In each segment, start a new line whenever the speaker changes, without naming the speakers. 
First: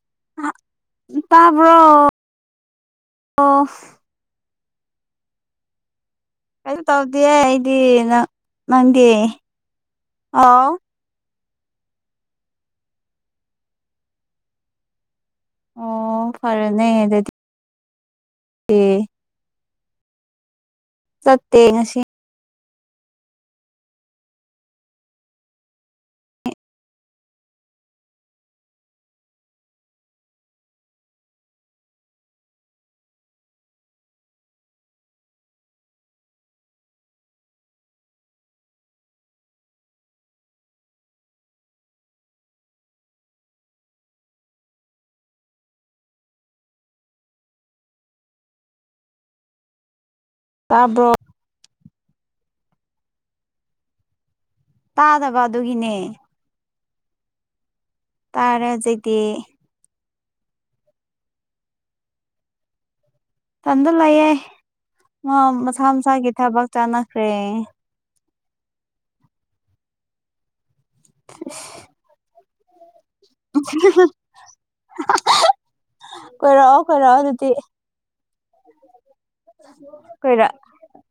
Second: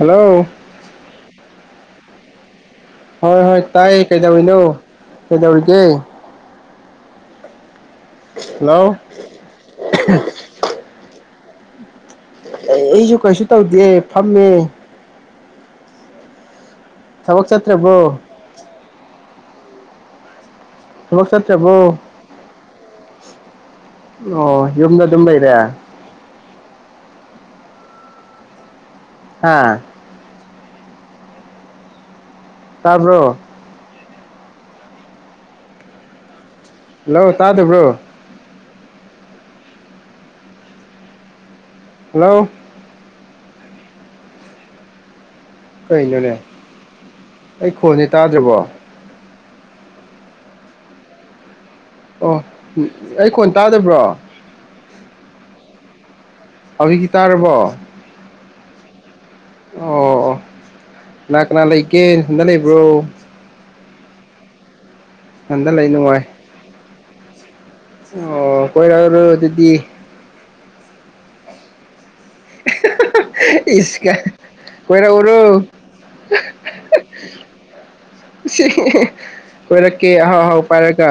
Hello
bro
ꯍꯣꯏ ꯍꯣꯏ ꯇꯥꯏ ꯀꯩꯗꯧꯔꯤꯅꯣ ꯀꯩꯗꯧꯔꯤꯒꯦ
ꯀꯩꯅꯣ ꯇꯧꯗꯦ ꯑꯩꯗꯤ ꯅꯪ
ꯍꯜꯂꯣ
ꯅꯪꯒꯤ ꯑꯥꯎ
ꯑꯩ ꯑꯩꯁꯨ ꯀꯩꯁꯨ ꯇꯧꯗꯦ ꯐꯝꯃꯦ
ꯑꯣ ꯐꯔꯦ
ꯊꯕꯛ ꯆꯠꯇ꯭ꯔꯦꯕꯣ
ꯇꯦ
ꯊꯃꯛ ꯆꯠ ꯆꯦꯕꯣ
ꯉꯁꯤ
ꯑꯣ ꯌꯨꯝꯗ ꯑꯗꯨꯝꯕ ꯏꯔ ꯍꯥꯥ ꯇꯕꯣ ꯍꯜꯂꯣ ꯇꯥꯗꯕ꯭ꯔꯣ ꯍꯜꯂꯣ ꯀꯩꯅꯣꯅꯦ ꯑꯩ ꯈꯣꯟꯗꯤ ꯇꯥꯗ꯭ꯔꯕꯣ
ꯇꯕꯣ
ꯑꯣ ꯑꯩ ꯀꯣꯟ ꯇꯥꯗꯕ꯭ꯔꯣ
ꯇꯥꯗꯕ ꯑꯗꯨꯒꯤꯅꯦ
ꯑꯕꯤꯒꯤ ꯇ ꯔꯔꯕꯣ
ꯇꯥꯔ ꯑꯗꯨꯗꯤ
ꯑꯣ ꯀꯅꯥ ꯀꯅꯥ ꯂꯩꯒꯦ ꯁꯟꯗ ꯂꯩꯕ꯭ꯔꯣ
ꯇꯟꯗ ꯂꯩꯌꯦꯦ
ꯅꯊꯟꯗ
ꯃꯁꯥ
ꯂꯩ ꯅꯨꯡꯉꯥꯏ
ꯃꯁꯥꯒꯤ ꯊꯕꯛ ꯆꯥꯟꯅꯈ꯭ꯔꯦ
ꯑꯣ ꯀꯣꯏꯔ ꯑꯗꯨꯗꯤ
ꯐ
ꯏꯀ ꯑꯣꯏꯣꯏꯔ ꯑꯣꯏꯔꯣ
ꯀꯔꯑꯣ ꯀꯔꯑꯣ ꯑꯗꯨꯗꯤ
ꯀꯣꯏꯔꯛ ꯀꯦ ꯍꯥꯎ
ꯀꯣꯏꯔꯛ
ꯍꯥꯎ ꯄꯔꯦꯒ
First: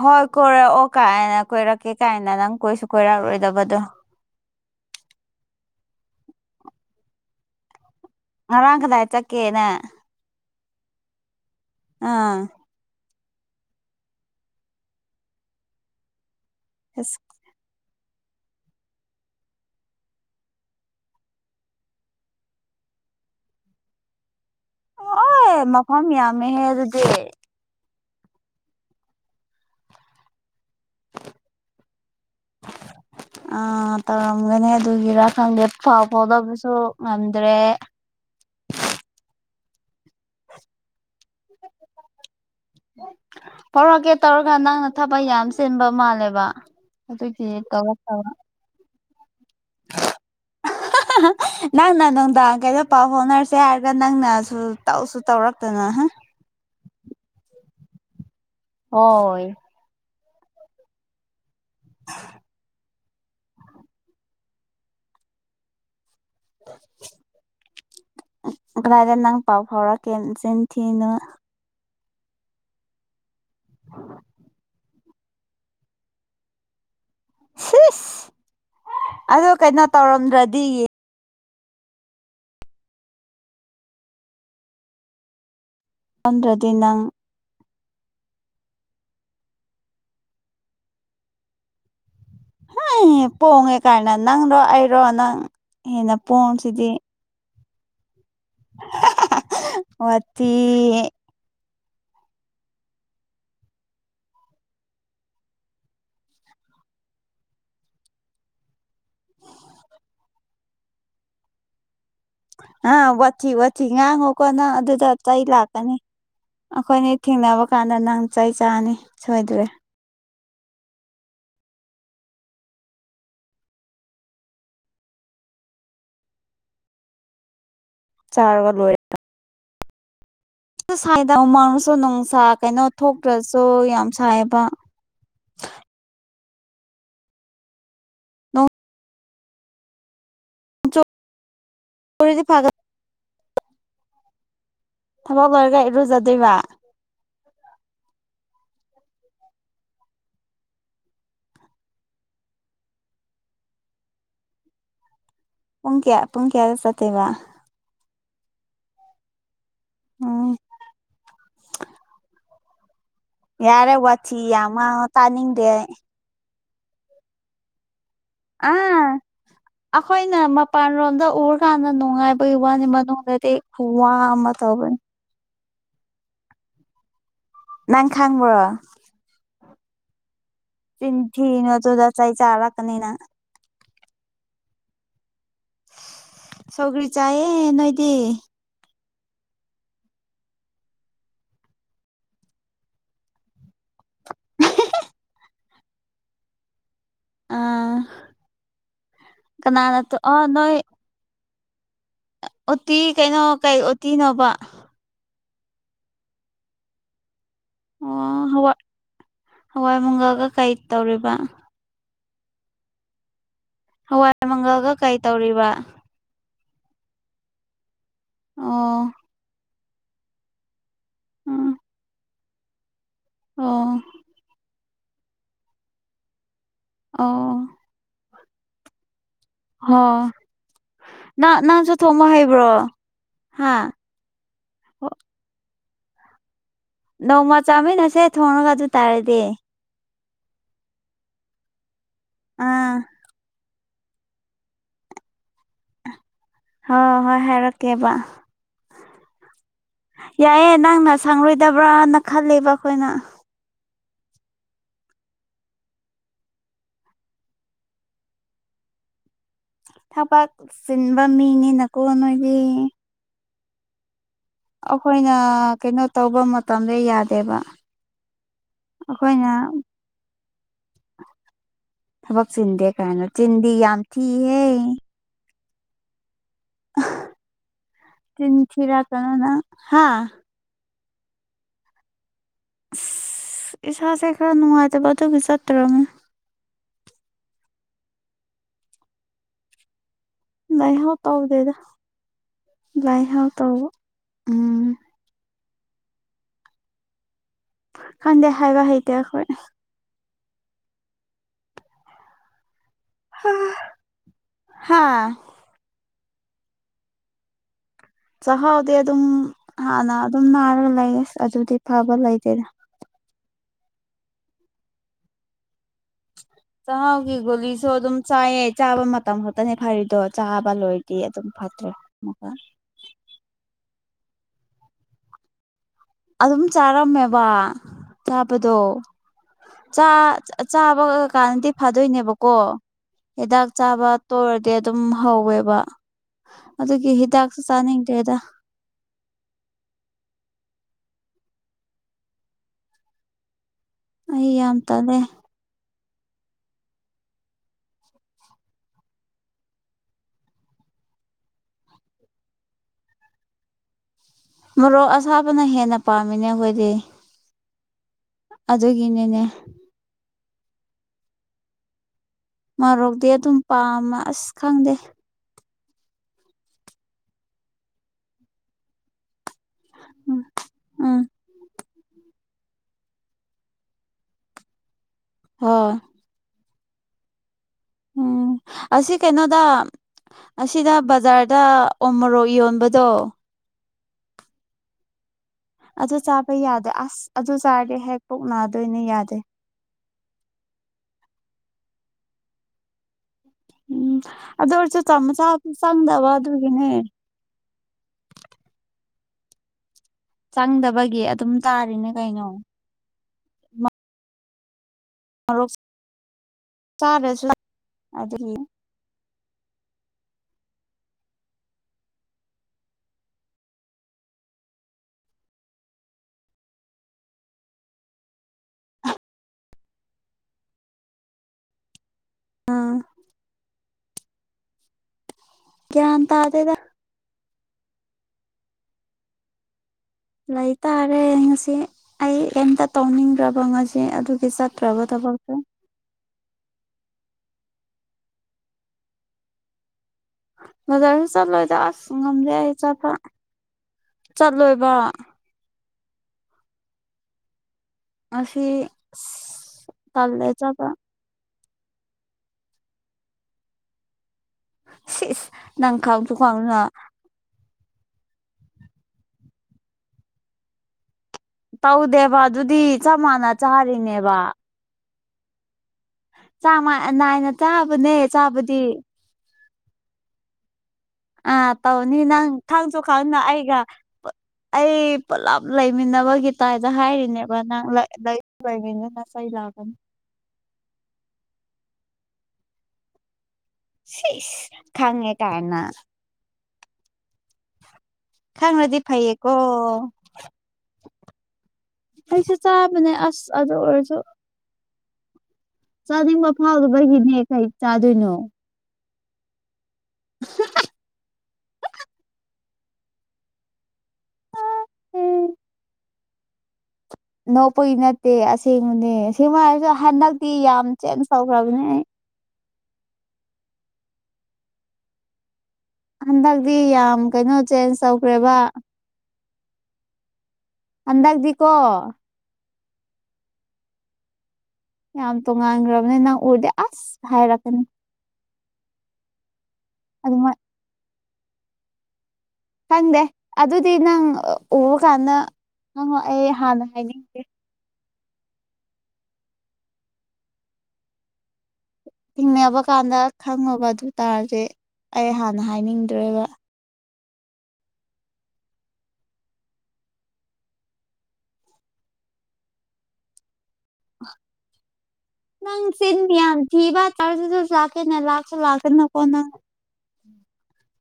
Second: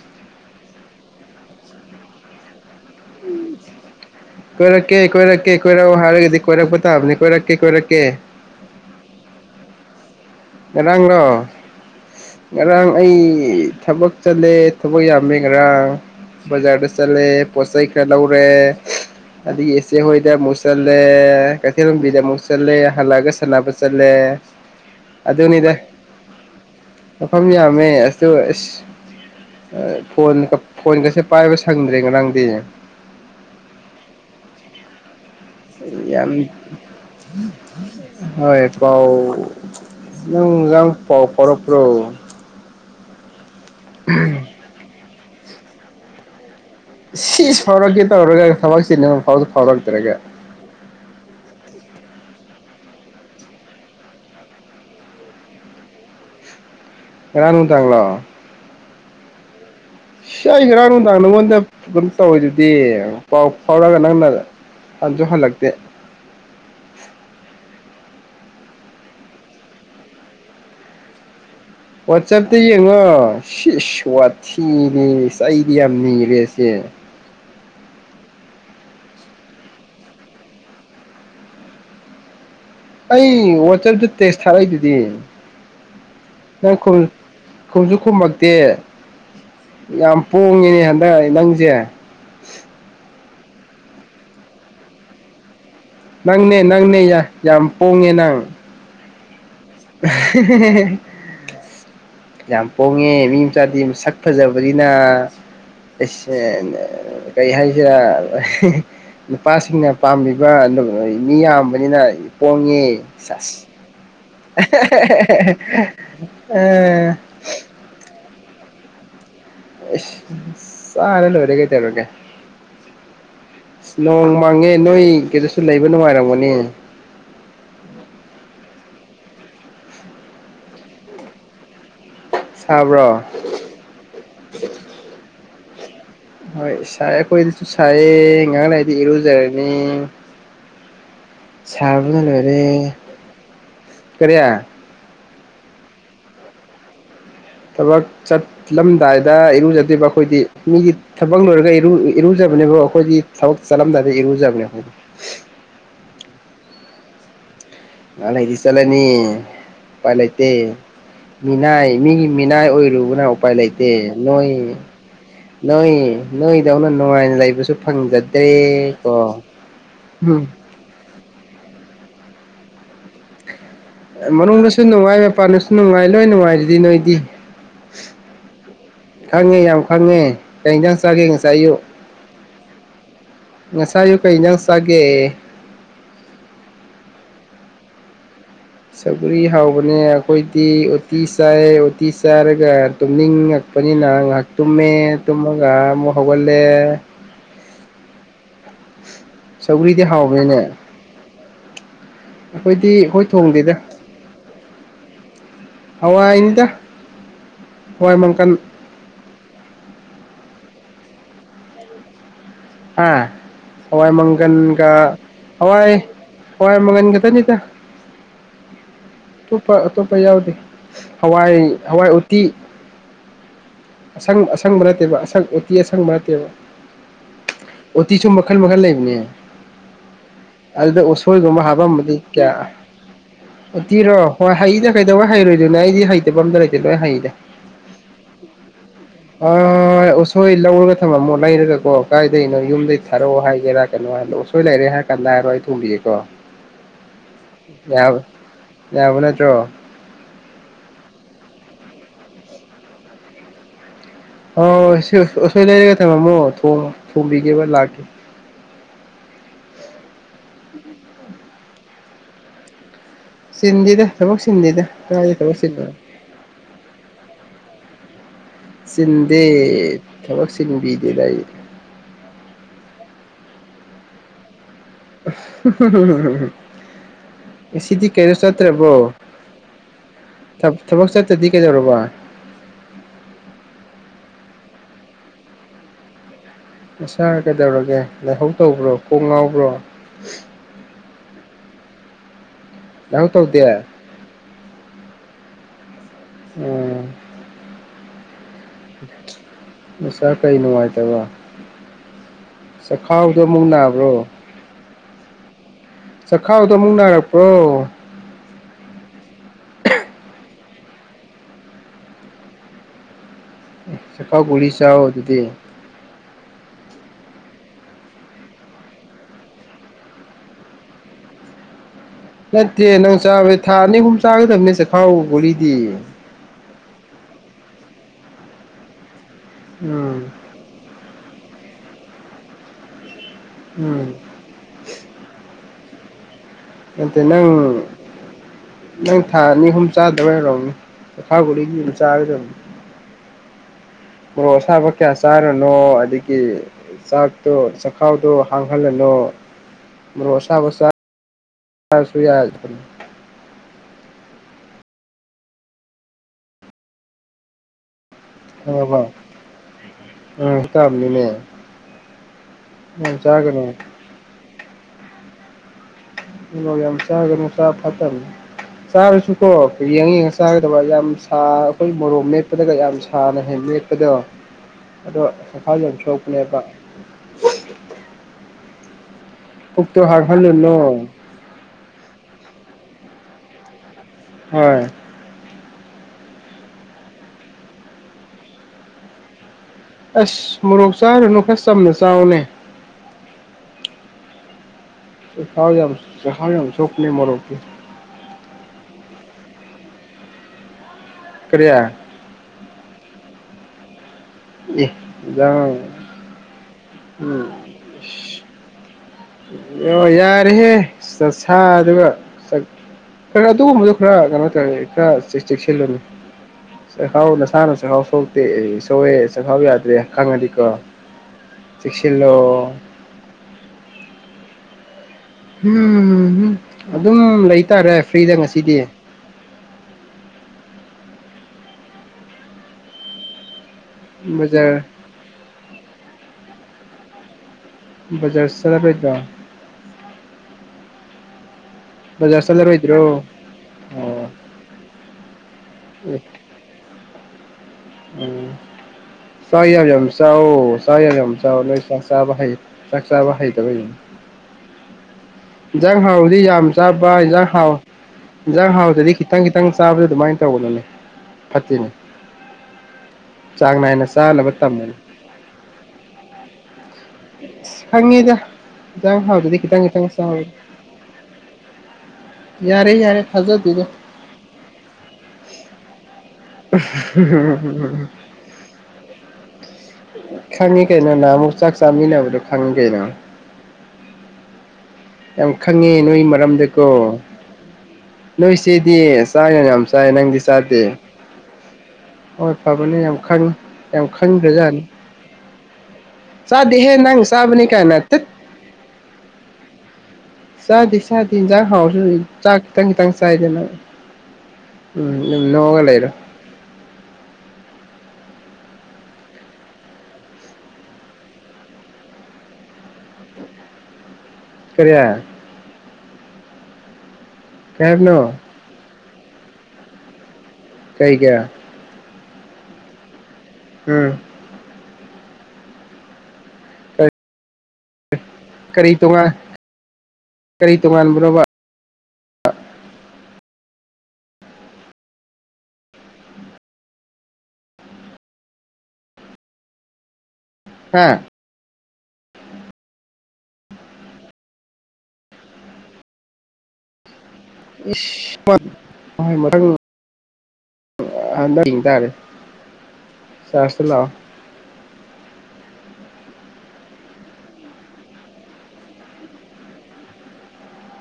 ꯍꯣꯏ ꯀꯣꯏꯔꯛꯑꯣ ꯀꯥꯏꯅ ꯀꯣꯏꯔꯛꯀꯦ ꯀꯥꯏꯅ ꯅꯪ ꯀꯣꯏꯁꯨ ꯀꯣꯏꯔꯛꯔꯣꯏꯗꯕꯗꯣ
ꯀꯣꯏꯔꯛꯀꯦ ꯀꯣꯏꯔꯛꯀꯦ ꯀꯣꯏꯔꯛꯑꯣ ꯍꯥꯏꯔꯒꯗꯤ ꯀꯣꯏꯔꯛꯄ ꯇꯥꯕꯅꯤ ꯀꯣꯏꯔꯛꯀꯦ ꯀꯣꯏꯔꯛꯀꯦ
ꯉꯔꯥꯡꯒꯗ ꯆ ꯀꯦꯅꯦ
ꯉꯔꯥꯡꯗꯣ ꯉꯔꯥꯡ ꯑꯩ ꯊꯕꯛ ꯆꯠꯂꯦ ꯊꯕꯛ ꯌꯥꯝꯃꯦ ꯉꯔꯥꯡ ꯕꯖꯥꯔꯗ
ꯑꯁ
ꯆꯠꯂꯦ ꯄꯣꯠꯆꯩ ꯀꯂꯧꯔ ꯑꯗꯒꯤ ꯏꯆꯦ ꯍꯣꯏꯗ ꯑꯃꯨꯛ ꯆꯠꯂꯦ ꯀꯩꯊꯦꯜ ꯂꯝꯕꯤꯗ ꯑꯃꯨꯛ ꯆꯠꯂꯦ ꯍꯜꯂꯛꯑꯒ ꯁꯥꯟꯅꯕ ꯆꯠꯂꯦ [unintelligible]
ꯍꯣꯏ
ꯑꯗꯨꯅꯤꯗ
ꯃꯐꯝ ꯌꯥꯝꯃꯦꯍꯦ ꯑꯗꯨꯗꯤ
ꯃꯐꯝ ꯌꯥꯝꯃꯦ ꯑꯁ ꯐꯣꯟ ꯀ ꯐꯣꯟꯒꯁꯦ ꯄꯥꯏꯕ ꯁꯪꯗ꯭ꯔꯦ ꯅꯪꯗꯤ꯫
ꯑꯥ ꯇꯧꯔꯝꯒꯅꯤ ꯑꯗꯨꯒꯤꯔꯥ ꯈꯪꯗꯦ ꯄꯥꯎ
ꯌꯥꯝ
ꯐꯥꯎꯗꯕꯁꯨ ꯉꯝꯗ꯭ꯔꯦ
ꯍꯣꯏ ꯄꯥꯥꯎ꯫ ꯅꯪ ꯂꯥꯡ ꯄꯥꯥꯎ ꯐꯥꯎꯔꯛꯄ꯭ꯔꯣ꯫
ꯐꯥꯎꯔꯛ ꯑꯒꯦ ꯇꯧꯔꯒ ꯅꯪꯅ ꯊꯕꯛ ꯌꯥꯝ ꯆꯦꯟꯕ ꯃꯥꯜꯂꯦꯕ꯫ ꯑꯗꯨꯒꯤ
ꯁꯤꯁ ꯐꯥꯎꯔꯛꯀꯦ
ꯇꯧꯔꯛꯇꯕ
ꯇꯧꯔꯒ ꯊꯕꯛ ꯆꯤꯜꯂꯕ ꯐꯥꯎꯗꯤ ꯐꯥꯎꯔꯛꯇ꯭ꯔꯒ꯫
ꯅꯪꯅ ꯅꯨꯡꯗꯥꯡ ꯀꯩꯅꯣ ꯄꯥꯎ ꯐꯥꯎꯅꯔꯁꯦ ꯍꯥꯏꯔꯒ ꯅꯪꯅꯁꯨ ꯇꯧꯁꯨ ꯇꯧꯔꯛꯇꯅ ꯍꯪ꯫ [inaudible]
ꯉꯔꯥꯡ ꯅꯨꯡꯗꯥꯡꯂꯣ꯫
ꯍꯣꯏ꯫
ꯁꯤꯌ ꯉꯥꯔꯡ ꯅꯨꯡꯗꯥꯡ ꯅꯉꯣꯟꯗ ꯑꯗꯨꯝ ꯇꯧꯔꯤꯗꯨꯗꯤ꯫ ꯄꯥꯎ ꯐꯥꯎꯔꯒ ꯅꯪꯅ ꯍꯟꯁꯨ ꯍꯜꯂꯛꯇꯦ꯫
[inaudible] ꯀꯗꯥꯏꯗ ꯅꯪ ꯄꯥꯎ ꯐꯥꯎꯔꯛꯀꯦ ꯅꯆꯤꯟ ꯊꯤꯅꯨ꯫
ꯋꯥꯠꯆꯞꯇ ꯌꯦꯡꯉꯣ ꯁꯤꯁ ꯋꯥꯊꯤꯗꯤ꯫ ꯆꯩꯗꯤ ꯌꯥꯝ ꯅꯤꯔꯦꯁꯦ꯫
ꯁꯤꯁ ꯑꯗꯨ ꯀꯩꯅꯣ ꯇꯧꯔꯝꯗ꯭ꯔꯗꯤ ꯌꯦꯡ
ꯑꯩ ꯋꯥꯠꯆꯞꯇ ꯇꯦꯁ ꯊꯔꯛꯏꯗꯨꯗꯤ꯫
ꯊꯥꯔꯝꯗꯔ꯭ꯗꯤ ꯅꯪ꯫
ꯈꯣꯡꯁꯨ ꯈꯨꯨꯝꯃꯛꯇꯦ ꯌꯥꯝ ꯄꯣꯡꯉꯤꯅꯦ ꯍꯟꯗꯛ ꯅꯪꯁꯦ꯫
ꯄꯣꯡꯉꯦ ꯀꯥꯏꯅ ꯅꯪꯂꯣ ꯑꯩꯔꯣ ꯅꯪ꯫ ꯍꯦꯟꯅ
ꯅꯪꯅꯦ
ꯄꯣꯡꯁꯤꯗꯤ
ꯅꯪꯅꯦ ꯌꯥ ꯌꯥꯝ ꯄꯣꯡꯉꯦ ꯅꯪ꯫
ꯋꯥꯊꯤ
[unintelligible] ꯌꯥꯝ ꯄꯣꯡꯉꯦ ꯃꯤ ꯃꯆꯥꯗꯤ ꯁꯛ ꯐꯖꯕꯅꯤꯅ꯫ ꯀꯔꯤ ꯍꯥꯏꯁꯤꯔ꯫ ꯅꯨꯄꯥꯁꯤꯡꯅ ꯄꯥꯝꯕꯤꯕ ꯃꯤ ꯌꯥꯝꯕꯅꯤꯅ꯫
ꯍꯥ
ꯄꯣꯡꯉꯦ
ꯋꯥꯊꯤ
ꯁꯁ
ꯋꯥꯊꯤ ꯉꯥꯡꯉꯨ꯫ ꯀꯣꯅ ꯑꯗꯨꯗ ꯆꯩ ꯂꯥꯛꯀꯅꯤ ꯑꯩꯈꯣꯏꯅꯤ
ꯑꯥ
ꯊꯦꯡꯅꯕ ꯀꯥꯟꯗ ꯅꯪ ꯆꯩ ꯆꯥꯅꯤ꯫ ꯁꯣꯏꯗꯔꯦ꯫
ꯆꯔꯥ ꯂꯣꯏꯔꯦ ꯀꯩꯗꯧꯔꯒꯦ꯫ ꯅꯣꯡ ꯃꯥꯡꯉꯦ ꯅꯣꯏ ꯀꯩꯗꯨꯁꯨ ꯂꯩꯕ ꯅꯨꯡꯉꯥꯏꯔꯝꯒꯅꯤ꯫
ꯆꯥꯒ ꯂꯣꯏ꯫ [unintelligible] ꯁꯥꯏꯗ ꯍꯨꯃꯥꯡꯅꯁꯨ ꯅꯨꯡ ꯁꯥ ꯀꯩꯅꯣ
ꯁꯥꯕ꯭ꯔꯣ
ꯊꯣꯛꯇ꯭ꯔꯁꯨ ꯌꯥꯝ ꯁꯥꯏꯌꯦꯕ꯫
ꯍꯣꯏ ꯁꯥꯏꯌꯦ ꯑꯩꯈꯣꯏꯗꯁꯨ ꯁꯥꯏꯌꯦ
ꯅꯣꯡ
ꯉꯥꯡ ꯂꯩꯔꯗꯤ ꯏꯔꯨꯖꯔ ꯅꯤ ꯁꯥꯕꯅ
ꯆꯨꯔꯗꯤ
ꯂꯣꯏꯔꯦ꯫
ꯐꯒ
ꯀꯔꯤꯌꯥ꯫
ꯊꯕꯛ ꯂꯣꯏꯔꯒ ꯏꯔꯨꯖꯗꯣꯏꯕ꯫
ꯊꯕꯛ ꯆꯠꯂꯝꯗꯥꯏꯗ ꯏꯔꯨꯖꯗꯣꯏꯕ ꯑꯩꯈꯣꯏꯗꯤ ꯃꯤꯒꯤ ꯊꯕꯛ ꯂꯣꯏꯔꯒ ꯏꯔꯨ ꯏꯔꯨꯖ ꯕꯅꯦꯕ ꯑꯩꯈꯣꯏꯗꯤ ꯊꯕꯛ ꯆꯠꯂꯝꯗꯥꯏꯗ ꯏꯔꯨꯖꯕꯅꯦ ꯑꯩꯈꯣꯏꯗꯤ꯫
ꯄꯨꯡ ꯀꯌꯥ ꯄꯨꯟꯀꯌꯥꯗ ꯆꯠꯇꯣꯏꯕ꯫
ꯉꯥꯛꯂꯩꯗꯤ ꯆꯂꯅꯤ ꯎꯄꯥꯏ
ꯎꯝ
ꯂꯩꯇꯦ ꯃꯤꯅꯥꯏ ꯃꯤꯒꯤ ꯃꯤꯅꯥꯏ ꯑꯣꯏꯔꯨꯕꯅ ꯎꯄꯥꯏ ꯂꯩꯇꯦ
ꯌꯥꯔꯦ ꯋꯥꯊꯤ
ꯅꯣꯏ
ꯌꯥꯝ ꯉꯥꯡꯉꯣ ꯇꯥꯅꯤꯡꯗꯦ ꯑꯩ
ꯅꯣꯏ ꯅꯣꯏ ꯗꯧꯅ ꯅꯨꯡꯉꯥꯏꯅ ꯂꯩꯕꯁꯨ ꯐꯪꯖ
ꯑꯥ ꯑꯩꯈꯣꯏꯅ
ꯎꯝ
ꯃꯄꯥꯟꯔꯣꯝꯗ꯫ ꯎꯔ ꯀꯥꯟꯗ ꯅꯨꯡꯉꯥꯏꯕꯒꯤ ꯋꯥꯅꯤ ꯃꯅꯨꯡꯗꯗꯤ꯫ ꯈꯨꯋꯥ ꯑꯃ
ꯃꯅꯨꯡꯗꯁꯨ
ꯇꯧꯕꯅꯤ
ꯅꯨꯡꯉꯥꯏ ꯃꯄꯥꯟꯗꯁꯨ ꯅꯨꯡꯉꯥꯏ ꯂꯣꯏ ꯅꯨꯡꯉꯥꯏꯔꯤꯗꯤ ꯅꯣꯏꯗꯤ꯫
ꯅꯪ ꯈꯪꯕꯔꯣ꯫
ꯈꯪꯉꯦ ꯌꯥꯝ ꯈꯪꯉꯦ꯫ ꯀꯩ ꯏꯟꯖꯥꯡ ꯆꯥꯒꯦ ꯉꯁꯥꯏ
ꯆꯤꯟꯊꯤꯅꯨ
ꯑꯌꯨꯛ
ꯑꯗꯨꯗ ꯆꯩ ꯆꯥ ꯂꯥꯛꯀꯅꯤ ꯅꯪ꯫
ꯉꯁꯥꯏ ꯑꯌꯨ ꯀꯩ ꯏꯟꯁꯥꯡ ꯆꯥꯒꯦ꯫
ꯁꯒꯔꯤ ꯆꯌꯦ ꯅꯣꯏꯗꯤ
ꯁꯒꯔꯤ ꯍꯥꯎꯕꯅꯦ ꯑꯩꯈꯣꯏꯗꯤ ꯎꯇꯤ ꯆꯥꯏ ꯎꯇꯤ ꯆꯥꯔꯒ ꯇꯨꯝꯅꯤꯡꯉꯛꯄꯅꯤ ꯅꯥ ꯉꯍ ꯇ ꯇꯃꯒꯔ ꯃꯨ ꯁꯒꯦ
ꯑ ꯀꯅꯥꯅ
ꯁꯧꯒꯔꯤꯗꯤ
ꯑꯣ
ꯍꯥꯎꯕꯅꯦ
ꯅꯣꯏ
ꯑꯩꯈꯣꯏꯗꯤ
ꯎꯇꯤ
ꯍꯣꯏ
ꯀꯩꯅꯣ
ꯊꯣꯡꯗꯦꯗ
ꯀꯩ ꯎꯇꯤꯅꯣꯕ
ꯍꯋꯥ ꯏꯟꯗ
ꯑꯣ ꯍꯋꯥꯏ ꯍꯋꯥꯏ ꯃꯨꯡꯒꯒ ꯀꯩ ꯇꯧꯔꯤꯕ
ꯍꯋꯥꯥꯏ
ꯍꯋꯥꯏ
ꯃꯪꯒꯟꯒꯥ
ꯃꯪꯒꯜꯒ ꯀꯩ ꯇꯧꯔꯤꯕ
ꯍꯋꯥꯏ ꯍꯣꯏ ꯃꯒꯟꯒꯇꯅꯤꯗ
ꯑꯣ
ꯑꯇꯣꯞꯄ ꯌꯥꯎꯗꯦ
ꯎꯝ
ꯍꯋꯥꯏ ꯍꯋꯥꯏ ꯎꯇꯤ
ꯑꯣ
ꯑꯁꯪ ꯑꯁꯪꯕ ꯅꯠꯇꯦꯕ ꯑꯁꯪ ꯎꯇꯤ ꯑꯁꯪꯕ ꯅꯠꯇꯦꯕ
ꯑꯣ
ꯑꯣꯠꯇꯤꯁꯨ ꯃꯈꯜ ꯃꯈꯜ ꯂꯩꯕꯅꯦ
ꯍꯣ
ꯑꯗꯨꯗ
ꯅꯪ
ꯎꯁꯣꯏꯒꯨꯝꯕ
ꯅꯪꯁꯨ
ꯍꯥꯞꯄꯝꯕꯗꯤ
ꯊꯣꯡꯕ
ꯀꯌꯥ
ꯍꯩꯕ꯭ꯔꯣ ꯍꯥ
ꯑꯇꯤꯔꯣ ꯍꯣꯏ ꯍꯩꯗ ꯀꯩꯗꯧꯕ ꯍꯩꯔꯣꯏꯗꯣꯏꯅꯦ ꯑꯩꯗꯤ ꯍꯩꯇꯕ ꯑꯝꯇ ꯂꯩꯇꯦ ꯂ ꯍꯗ
ꯅꯣꯡꯃ ꯆꯥꯃꯤꯟꯅꯁꯦ ꯊꯣꯡꯉꯒ ꯑꯗꯨ ꯇꯥꯔꯗꯤ
ꯑꯣ ꯊꯣꯏ ꯂꯧꯔꯒ ꯊꯝꯃꯝꯃꯣ ꯂꯩꯔꯒ ꯀꯣ ꯀꯥꯏꯗꯅꯣ
ꯑꯥ
ꯌꯨꯝꯗꯩ ꯊꯥꯔꯛꯑꯣ ꯍꯥꯏꯒꯦꯔꯥ ꯀꯩꯅꯅꯜꯣꯔꯔꯤ ꯍꯔ ꯀꯥꯟꯗꯥꯔꯣ ꯊꯕꯤꯀꯣ
ꯍꯣꯏ ꯍꯣꯏ ꯍꯥꯏꯔꯛꯀꯦꯕ
ꯌꯥꯕꯅꯠꯇ꯭ꯔꯣ
ꯌꯥꯏꯑꯦ ꯅꯪꯅ ꯁꯪꯔꯣꯏꯗꯕ꯭ꯔꯅ ꯈꯜꯂꯦꯕ ꯑꯩꯈꯣꯏꯅ
ꯑ ꯑꯁꯣꯏ ꯂꯩꯔꯒ ꯊꯝꯃꯃꯣ ꯊꯣꯡꯕꯤꯒꯦꯕ ꯂꯥꯛꯀꯦ
ꯊꯕꯥꯛ ꯆꯤꯟꯕ ꯃꯤꯅꯤꯅꯀꯣ ꯅꯣꯏꯗꯤ
ꯁꯤꯁꯤꯡꯗꯤꯗ
ꯑꯩꯈꯣꯏꯅ ꯀꯩꯅꯣ ꯇꯧꯕ ꯃꯇꯝꯗ ꯌꯥꯗꯦꯕ
ꯁꯤꯟꯗꯦ
ꯑꯩꯈꯣꯏꯅ
ꯊꯕꯛ ꯁꯤꯟꯕꯤꯗꯦꯗꯏ
ꯁꯤꯗꯦ ꯀꯥꯏꯅ ꯆꯤꯟꯗꯤꯤ ꯌꯥꯝ ꯊꯤꯍꯦ
[unintelligible] ꯁꯤꯗꯤ ꯀꯩꯁꯨꯣ
ꯆꯤꯟ
ꯆꯠꯇ꯭ꯔꯦꯕꯣ
ꯊꯤꯔꯛꯀꯅꯨ ꯅꯪ ꯍꯥ
ꯊꯕꯛ ꯆꯠꯇ꯭ꯔꯗꯤ ꯀꯩꯗꯧꯔꯕ
ꯏꯁꯥꯥꯁꯦ ꯈꯔ ꯅꯨꯡꯉꯥꯏꯇꯕ ꯑꯗꯨꯒꯤ ꯆꯠꯇ꯭ꯔꯅꯦ
ꯃꯁꯥꯔ ꯀꯩꯗꯧꯔꯒꯦ ꯂꯥꯏꯍꯧ ꯇꯧꯕ꯭ꯔꯣ ꯀꯣꯡ ꯉꯥꯎꯕ꯭ꯔꯣ
ꯂꯥꯏꯍꯥꯎ ꯇꯧꯗꯦꯗ
ꯀꯩꯅꯣ
ꯂꯥꯏꯍꯥꯎ
ꯇꯧꯗꯦ
ꯇꯧꯕ ꯎꯝ
ꯎꯝ
ꯀꯥꯟꯗꯦ ꯍꯥꯏ ꯍꯥꯏꯕ ꯍꯥꯏꯇꯈ
ꯅꯁꯥ ꯀꯩ ꯅꯨꯡꯉꯥꯏꯇꯕ ꯆꯈꯥꯎꯗꯣ ꯑꯃꯨꯛ ꯅꯥꯕ꯭ꯔꯣ
ꯍꯥꯥ
ꯆꯈꯥꯎꯗꯣ ꯑꯃꯨꯛ ꯅꯥꯏꯔꯛꯄ꯭ꯔꯣ
ꯆꯥꯛꯍꯥꯎꯗꯤ ꯑꯗꯨꯝ ꯍꯥꯟꯅ ꯑꯗꯨꯝ ꯅꯥꯔꯒ ꯂꯩꯌꯦ ꯑꯗꯨꯗꯤ ꯐꯕ ꯂꯩꯇꯦꯗ [inaudible]
ꯆꯐꯥꯎ ꯆꯑꯣ ꯑꯗꯨꯗꯤ
ꯆꯥꯛꯍꯥꯎꯒꯤ ꯒꯨꯂꯤꯁꯨ ꯑꯗꯨꯝ ꯆꯥꯏꯌꯦ ꯆꯥꯕ ꯃꯇꯝ ꯈꯛꯇꯅꯦ ꯐꯔꯤꯗꯣ ꯆꯥꯕ ꯂꯣꯏꯔꯗꯤ ꯑꯗꯨꯝ ꯐꯠꯇ꯭ꯔꯦ ꯑꯃꯨꯛꯀ
ꯅꯠꯇꯦ ꯅꯪ ꯆꯥꯕ ꯊꯥ ꯑꯅꯤ ꯑꯍꯨꯝ ꯆꯥꯒꯗꯕꯅꯦ ꯆꯈꯥꯎ ꯒꯣꯂꯤꯗꯤ
ꯑꯗꯨꯝ ꯆꯥꯔꯝꯃꯦꯕ ꯆꯥꯕꯗꯣ
ꯎꯝ
ꯐꯕ ꯀꯥꯟꯅꯗꯤ ꯐꯥꯗꯣꯏꯅꯦꯕꯀꯣ ꯍꯤꯗꯥꯛ
ꯎꯝ
ꯆꯥꯕ ꯇꯣꯏꯔꯗꯤ ꯑꯗꯨꯝ ꯍꯧꯋꯦꯕ ꯑꯗꯨꯒꯤ
ꯅꯠꯇꯦ ꯅꯪ
ꯍꯤꯗꯥꯛꯁꯨ ꯆꯥꯅꯤꯡꯗ꯭ꯔꯦꯗ
ꯅꯪ ꯊꯥ ꯑꯅꯤ ꯑꯍꯨꯝ ꯆꯥꯗꯕ ꯑꯣꯏꯔꯔꯕꯅꯤ ꯐꯥꯎꯒ ꯆꯥꯔꯦ ꯆ ꯄꯣ
ꯑꯩ ꯌꯥꯝ
ꯁꯥꯥꯕ ꯀ
ꯇꯜꯂꯦ
ꯆꯔ ꯅꯣ ꯑꯗꯒꯤ ꯆꯥꯛꯇꯣ ꯆꯈꯥꯎꯗꯣ ꯍꯥꯡꯍꯜꯂꯅꯨ ꯑꯣꯁꯥ ꯁꯥ ꯁꯨꯌꯥ
ꯃꯔꯣꯔꯣꯛ ꯑꯁꯥꯕꯅ ꯍꯦꯟꯅ ꯄꯥꯝꯃꯤꯅꯦ ꯑꯩꯈꯣꯏꯗꯤ ꯑꯗꯨꯗꯒꯤ ꯏꯅꯦꯅꯦ
ꯑꯝ ꯀꯝꯅꯤꯅꯦ
ꯃꯣꯔꯣꯛꯗꯤꯑꯗꯨꯝ ꯄꯥꯃ ꯑꯁ ꯈꯪꯗꯦ
ꯌꯥꯝ ꯆꯒꯔ ꯁꯥꯐ ꯆꯒꯔ ꯁ ꯀ ꯌꯦꯡꯉ
ꯎꯝ
ꯆꯥꯒꯗꯕ ꯌꯥꯝ
ꯎꯝ
ꯁꯥ ꯑꯩꯈꯣꯏ ꯃꯣꯔꯣꯛ ꯃꯦꯠꯄꯗꯒ ꯌꯥꯝ ꯁꯥꯟꯅꯍꯩ ꯃꯦꯠꯄꯗꯣ ꯑꯗꯣ ꯁꯐꯥꯁꯨ ꯌꯥꯝ
ꯍꯣꯏ
ꯁꯣꯛꯄꯅꯦꯕ
ꯎꯝ ꯑꯁꯤ ꯀꯩꯅꯣꯗ
ꯄꯨꯛꯇꯣ
ꯑꯁꯤꯗ
ꯍꯥꯡꯍꯜꯂꯨꯅꯨ
ꯕꯖꯥꯔꯗ ꯑꯣꯃꯣꯔꯣꯛ ꯌꯣꯟꯕꯗꯣ
ꯍꯣꯏ
ꯑꯗꯨ ꯆꯥꯕ ꯌꯥꯗꯦ ꯑꯁ ꯑꯗꯨ ꯆꯥꯔꯗꯤ ꯍꯦꯛ ꯄꯣꯛꯅꯗꯣꯏꯅꯦ ꯌꯥꯗꯦ
ꯑꯁ ꯃꯣꯔꯣꯛ ꯆꯥꯔꯨꯅꯨ ꯈꯔ ꯆꯝꯅ ꯆꯥꯎꯅꯦ
ꯎꯝ ꯑꯗꯔꯁꯨ ꯀꯝ ꯆ
ꯆꯈꯥꯎ ꯌꯥꯝ
ꯆꯪꯗꯕ
ꯆꯈꯥꯎ ꯌꯥꯝ
ꯑꯗꯨꯒꯤꯅꯦ
ꯁꯣꯛꯄꯅꯦ ꯃꯣꯔꯣꯛꯇꯤ
ꯆꯪꯗꯕꯒꯤ ꯑꯗꯨꯝ
ꯀꯔꯤ
ꯇꯥꯔꯤꯅꯦ ꯀꯩꯅꯣ
ꯑꯦ
ꯃꯣꯔꯣꯛ
ꯌꯥ
ꯆꯥꯗ꯭ꯔꯁꯨ
ꯎꯝ
ꯑꯗꯨꯒꯤ
ꯑꯣ ꯌꯥꯔꯤꯍꯦ ꯆꯠꯁ ꯑꯗꯨꯒ ꯈꯔ ꯑꯗꯨꯒꯨꯝꯕꯗꯨ ꯈꯔ ꯀꯩꯅꯣ ꯇꯧꯔꯦ ꯈꯔ ꯆ ꯆꯦꯛꯁꯤꯜꯂꯅꯤ ꯍꯥꯎꯅ ꯁꯅꯁꯦ ꯍꯥꯎ ꯁ ꯁꯧꯋꯦ ꯆꯐꯥꯎ ꯌꯥꯗ꯭ꯔꯦ ꯈꯪꯉꯗꯤꯀꯣ ꯆꯦꯛꯁꯤꯜꯂꯣ
ꯑꯥ ꯒ꯭ꯌꯥꯟ
ꯎꯝꯝ
ꯇꯥꯗꯦꯗ
ꯑꯗꯨꯝ ꯂꯩꯇꯥꯔꯦ ꯐ꯭ꯔꯤꯗ ꯉꯁꯤꯗꯤ
ꯂꯩꯇꯥꯔꯦ ꯉꯁꯤ ꯑꯩ ꯑꯝꯇ ꯇꯧꯅꯤꯡꯗ꯭ꯔꯕ ꯉꯁꯤ ꯑꯗꯨꯒꯤ
ꯕꯖꯥꯔ
ꯆꯠꯇ꯭ꯔꯕ ꯊꯕꯛꯇꯣ
ꯖꯔꯁꯗ ꯄꯦꯖ
ꯃꯖꯥꯔ ꯆꯂ ꯑꯁ ꯉꯝꯗꯦ ꯑꯩ ꯆꯠꯄ
ꯆꯠꯂꯔꯣꯏꯗ꯭ꯔꯣ ꯑꯣ
ꯆꯠꯂꯣꯏꯕ
ꯑꯦ ꯎꯝ
ꯉꯁꯤ ꯑꯁ
ꯁꯝ
ꯇꯜꯂꯦ
ꯆ
ꯆꯠꯄ
ꯁꯝ ꯆ ꯆꯥꯛꯁꯥꯕꯍꯤ ꯆꯥꯛꯆꯥꯥꯕ ꯍꯍꯤꯗꯕ
ꯁꯤꯁ ꯅꯪ
ꯏꯟꯖꯥꯡ
ꯈꯪꯁꯨ
ꯍꯥꯎꯗꯤ ꯌꯥꯝ
ꯈꯪꯅ
ꯆꯥꯕ ꯏꯟꯖꯥꯡ ꯍꯥꯎ ꯌꯦꯟꯖꯥꯡ ꯍꯥꯎꯗꯗꯤ ꯈꯤꯇꯪ ꯈꯤꯇꯪ ꯆꯥꯕꯗ ꯑꯗꯨꯃꯥꯏꯅ ꯇꯧꯒꯅꯅꯤ ꯐꯠꯇꯦꯅꯦ
ꯇꯧꯗꯦꯕ ꯑꯗꯨꯗꯤ ꯆꯞ ꯃꯥꯟꯅ
ꯆꯥꯡ ꯅꯥꯏꯅ
ꯆꯥꯔꯤꯅꯦꯕ
ꯆꯥꯅꯕ ꯇꯝꯗꯅꯤ
ꯆ ꯅꯥꯏꯅ ꯆꯥꯕꯅꯦ ꯆꯥꯕꯗꯤ
ꯏꯈꯤꯇ ꯏꯈꯤꯇꯪ ꯆ
ꯑ ꯇꯧꯅꯤ ꯅꯪ ꯊꯪꯁꯨꯣ
ꯌꯥꯔꯦ
ꯈꯥꯎꯅ ꯑꯩꯒ
ꯊꯥꯖꯗꯦꯗ
ꯑꯩ ꯄꯨꯂꯞ ꯂꯩꯃꯤꯟꯅꯕꯒꯤ ꯇꯥꯏꯗ ꯍꯥꯏꯔꯤꯅꯦꯕ ꯅꯪ ꯂꯩꯃꯤꯟꯅꯅ ꯆꯩ ꯂꯥꯛꯀꯅꯤ
ꯈꯪꯉꯤ ꯀꯅ ꯅ ꯃꯨ ꯆꯥꯛ ꯆꯝꯅꯤꯅꯕꯨꯗꯨ ꯈꯪꯉꯤ ꯀꯦꯅ
ꯁꯤꯁ ꯈꯥꯉꯦ ꯇꯥꯏꯅ
ꯀ ꯅꯣꯏ ꯁꯤꯦꯗꯤ
ꯈꯪꯔꯗꯤ ꯐꯩꯌꯦꯀꯣ
ꯆꯥꯗꯅ ꯌꯥꯝ ꯆꯥꯏ ꯅꯪꯗꯤ ꯆꯥꯗꯦ ꯍꯣꯏ
ꯑꯩꯁꯨ
ꯐꯥꯕꯅ
ꯆꯥꯕꯅꯦ
ꯌꯥꯈ
ꯑꯁ ꯑꯗꯨ ꯑꯣꯏꯔꯁꯨ
ꯌꯥꯎꯈꯪꯒꯖꯅꯤ
ꯆꯥꯅꯤꯡꯕ
ꯅꯪ
ꯐꯥꯎꯗꯕꯒꯤꯅꯦ
ꯆꯥꯕꯅꯤ
ꯀꯔꯤ
ꯀꯥꯏꯅ ꯇꯠ
ꯆꯥꯗꯣꯏꯅꯣ
ꯆꯥꯗꯦ ꯆꯥꯗꯦ ꯌꯦꯟꯁꯥꯡ ꯍꯥꯎꯁꯨ ꯆꯥꯛ ꯈꯤꯇꯪ ꯈꯤꯇꯪ ꯆꯥꯏꯗꯦꯅ ꯎꯝ ꯅꯣꯡꯉꯂꯔꯣ
ꯅꯣꯛꯄꯨꯒꯤ ꯅꯠꯇꯦ ꯑꯁꯦꯡꯕꯅꯦ ꯑꯁꯦꯡꯕ ꯍꯥꯏꯔꯁꯨ ꯍꯟꯗꯛꯇꯤ ꯌꯥꯝ ꯆꯦꯠꯅ ꯇꯧꯈ꯭ꯔꯕꯅꯦ ꯑꯩ
ꯀꯔꯤꯌꯥ
ꯍꯟꯗꯛꯇꯤ ꯌꯥꯝ ꯀꯩꯅꯣ
ꯀꯩ
ꯆꯦꯟꯖ
ꯍꯥꯏꯕꯅꯣ
ꯇꯧꯈ꯭ꯔꯦꯕ
ꯀꯩꯒ
ꯑꯗꯛꯗꯤꯀꯣ
ꯎꯝ
ꯌꯥꯝ ꯇꯣꯉꯥꯟꯈ꯭ꯔꯕꯅꯦ ꯅꯪ ꯎꯗꯦ ꯑꯁ ꯍꯥꯏꯔꯛꯀꯅꯤ
ꯀꯔꯤ ꯇꯣꯉꯥꯟ
ꯑꯗꯨꯃꯥꯏ
ꯀꯔꯤ ꯇꯣꯉꯥꯟꯕ꯭ꯔꯣꯕ
ꯈꯪꯗꯦ ꯑꯗꯨꯗꯤ ꯅꯪ ꯎꯕꯀꯥꯟꯗ ꯍꯪꯉꯣ ꯑꯩ ꯍꯥꯟꯅ ꯍꯥꯏꯅꯤꯡꯗꯦ
ꯍꯥꯥ
ꯍꯤꯡꯅꯕ ꯀꯥꯟꯗ ꯈꯪꯉꯨꯕ ꯑꯗꯨ ꯇꯥꯔꯗꯤ ꯑꯩ ꯍꯥꯟꯅ ꯍꯥꯏꯅꯤꯡꯗ꯭ꯔꯦꯕ
ꯏꯁ ꯑ [inaudible] ꯇꯔꯦ ꯐꯦꯁꯂꯥ
ꯊꯕ ꯇꯔꯁꯨ ꯆꯦ ꯅ ꯂꯥꯛꯁꯨ ꯂꯥꯛꯒꯅ ꯀꯣꯟꯅ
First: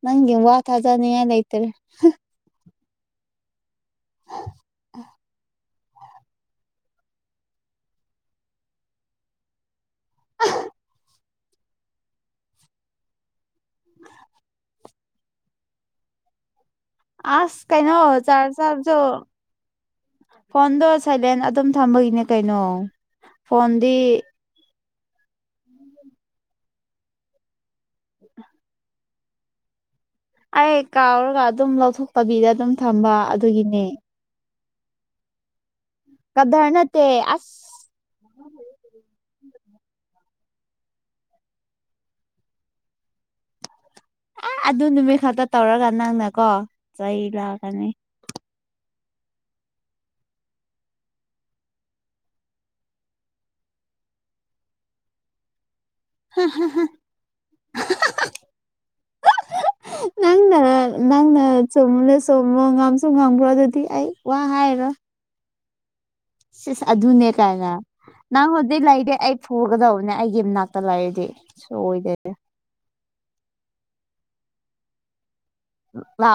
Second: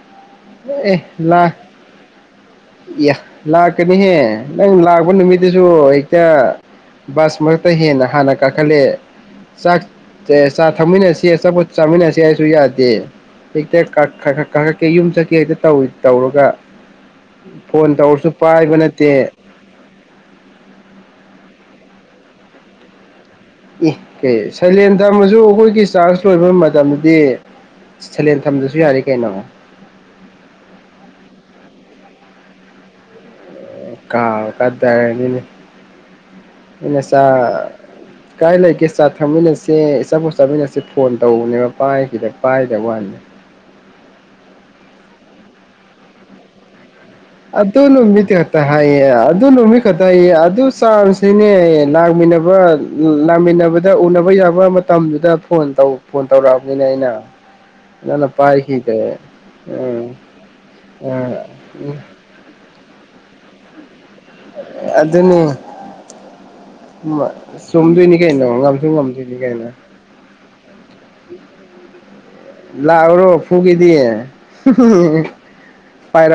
ꯅꯪꯒ ꯋꯥ ꯊ
ꯑꯦ
ꯍꯥꯖꯅꯤ
ꯂꯥ
ꯌꯦꯂꯩꯇꯔꯦ
ꯂꯥꯛꯀꯅꯤꯍꯦ ꯅꯪ ꯂꯥꯛꯄ ꯅꯨꯃꯤꯠꯇꯨꯁꯨ ꯍꯦꯛꯇ ꯕꯁ ꯃꯔꯛꯇ ꯍꯦꯟꯅ ꯍꯥꯟꯅ ꯀꯥꯈꯠꯂꯦ ꯆꯥꯛ ꯆꯥ ꯊꯛꯃꯤꯟꯅꯁꯤ ꯑꯆꯥꯄꯣꯠ ꯆꯥꯃꯤꯟꯅꯁꯤ ꯍꯥꯏꯁꯨ ꯌꯥꯗꯦ ꯍꯦꯛꯇ ꯀꯥꯈꯠꯀꯦ ꯌꯨꯝ ꯆꯠꯀꯦ ꯍꯦꯛꯇ ꯇꯧ ꯇꯧꯔꯒ
ꯑꯁ
ꯐꯣꯟ
ꯀꯥꯏꯩꯅꯣ
ꯇꯧꯔꯁꯨ
ꯆꯔ
ꯄꯥꯏꯕ
ꯆꯔꯁꯨ
ꯅꯠꯇꯦ
ꯐꯣꯟꯗꯁꯂꯦꯟ ꯑꯗꯨꯝ ꯊꯝꯕꯒꯤꯅꯦ ꯀꯩꯅꯣ
ꯏ
ꯐꯣꯟꯗꯤ
ꯀꯩ ꯁꯩꯂꯦꯟ ꯊꯝꯃꯁꯨ ꯑꯩꯈꯣꯏꯒꯤ ꯆꯥꯔꯖ ꯂꯣꯏꯕ ꯃꯇꯝꯗꯗꯤ ꯁꯂꯦꯟ ꯊꯝꯗꯁꯨ ꯌꯥꯔꯦ ꯀꯩꯅꯣ
ꯑꯩ ꯀꯥꯎꯔꯒ ꯑꯗꯨꯝ ꯂꯧꯊꯣꯛꯇꯕꯤꯗ ꯑꯗꯨꯝ ꯊꯝꯕ ꯑꯗꯨꯒꯤꯅꯦ
ꯀꯗꯔꯅꯤꯅꯦ
ꯀꯗꯔ ꯅꯠꯇꯦ
ꯏꯁ
ꯑꯁ
[inaudible] ꯀꯥꯏ ꯂꯩꯥꯏꯀꯦ ꯆ ꯊꯝꯃꯤꯅꯦꯁꯦ ꯆꯠꯃꯤꯟꯅꯁꯦ ꯐꯣꯟ ꯇꯧꯕꯅꯦꯕ ꯄꯥꯏꯈꯤꯗ ꯄꯥꯏꯗ ꯋꯥꯅꯤ
ꯑ ꯑꯗꯨ ꯅꯨꯃꯤꯠ ꯈꯛꯇ ꯇꯧꯔꯒ ꯅꯪꯅꯀꯣ ꯆꯩ ꯂꯥꯛꯀꯅꯤ
ꯑꯗꯨꯗ ꯅꯨꯃꯤꯇ ꯍꯥꯏꯌꯦ ꯑꯗꯨ ꯅꯨꯃꯤꯠ ꯈꯛꯇꯌꯦ ꯑꯗꯨ ꯆꯥꯟꯁꯅꯤꯅꯦ ꯂꯥꯛꯃꯤꯟꯅꯕ ꯂꯃꯤ ꯎꯕꯗ ꯎꯅꯕ ꯌꯥꯕ ꯃꯇꯝꯗꯨꯗ ꯐꯣꯟ ꯇꯧ ꯐꯣꯟ ꯇꯧꯔꯛꯑꯕꯅꯤꯅꯦ ꯑꯩꯅ ꯅꯪꯅ ꯄꯥꯏꯈꯤꯗ꯭ꯔꯦ ꯎꯝ ꯑ ꯎ
ꯁꯣ ꯃ ꯉꯥꯡꯁꯨ ꯉꯥꯡꯕ꯭ꯔꯣ ꯑꯗꯨꯗꯤ ꯑꯩ ꯋꯥ ꯍꯥꯏꯔꯣ
ꯑꯗꯨꯗꯅꯤ
[unintelligible] ꯁꯤꯁ ꯑꯗꯨꯅꯦ ꯀꯥꯏꯅ
ꯆꯨꯝꯗꯣꯏꯅꯤ
ꯅꯪ
ꯀꯩꯅꯣ
ꯍꯣꯟꯩ
ꯉꯝꯁꯨ
ꯂꯩꯗꯤꯦ ꯑꯩ
ꯉꯝꯗꯣꯏꯅꯤ ꯀꯩꯅꯣ
ꯐꯨꯒꯗꯧꯕꯅꯦ ꯑꯩꯒꯤ ꯃꯅꯥꯛꯇ ꯂꯩꯔꯗꯤ ꯑꯣꯏꯗꯦ
ꯂꯥꯎꯔꯣ ꯐꯨꯒꯗꯤꯌꯦꯦ
ꯃꯥ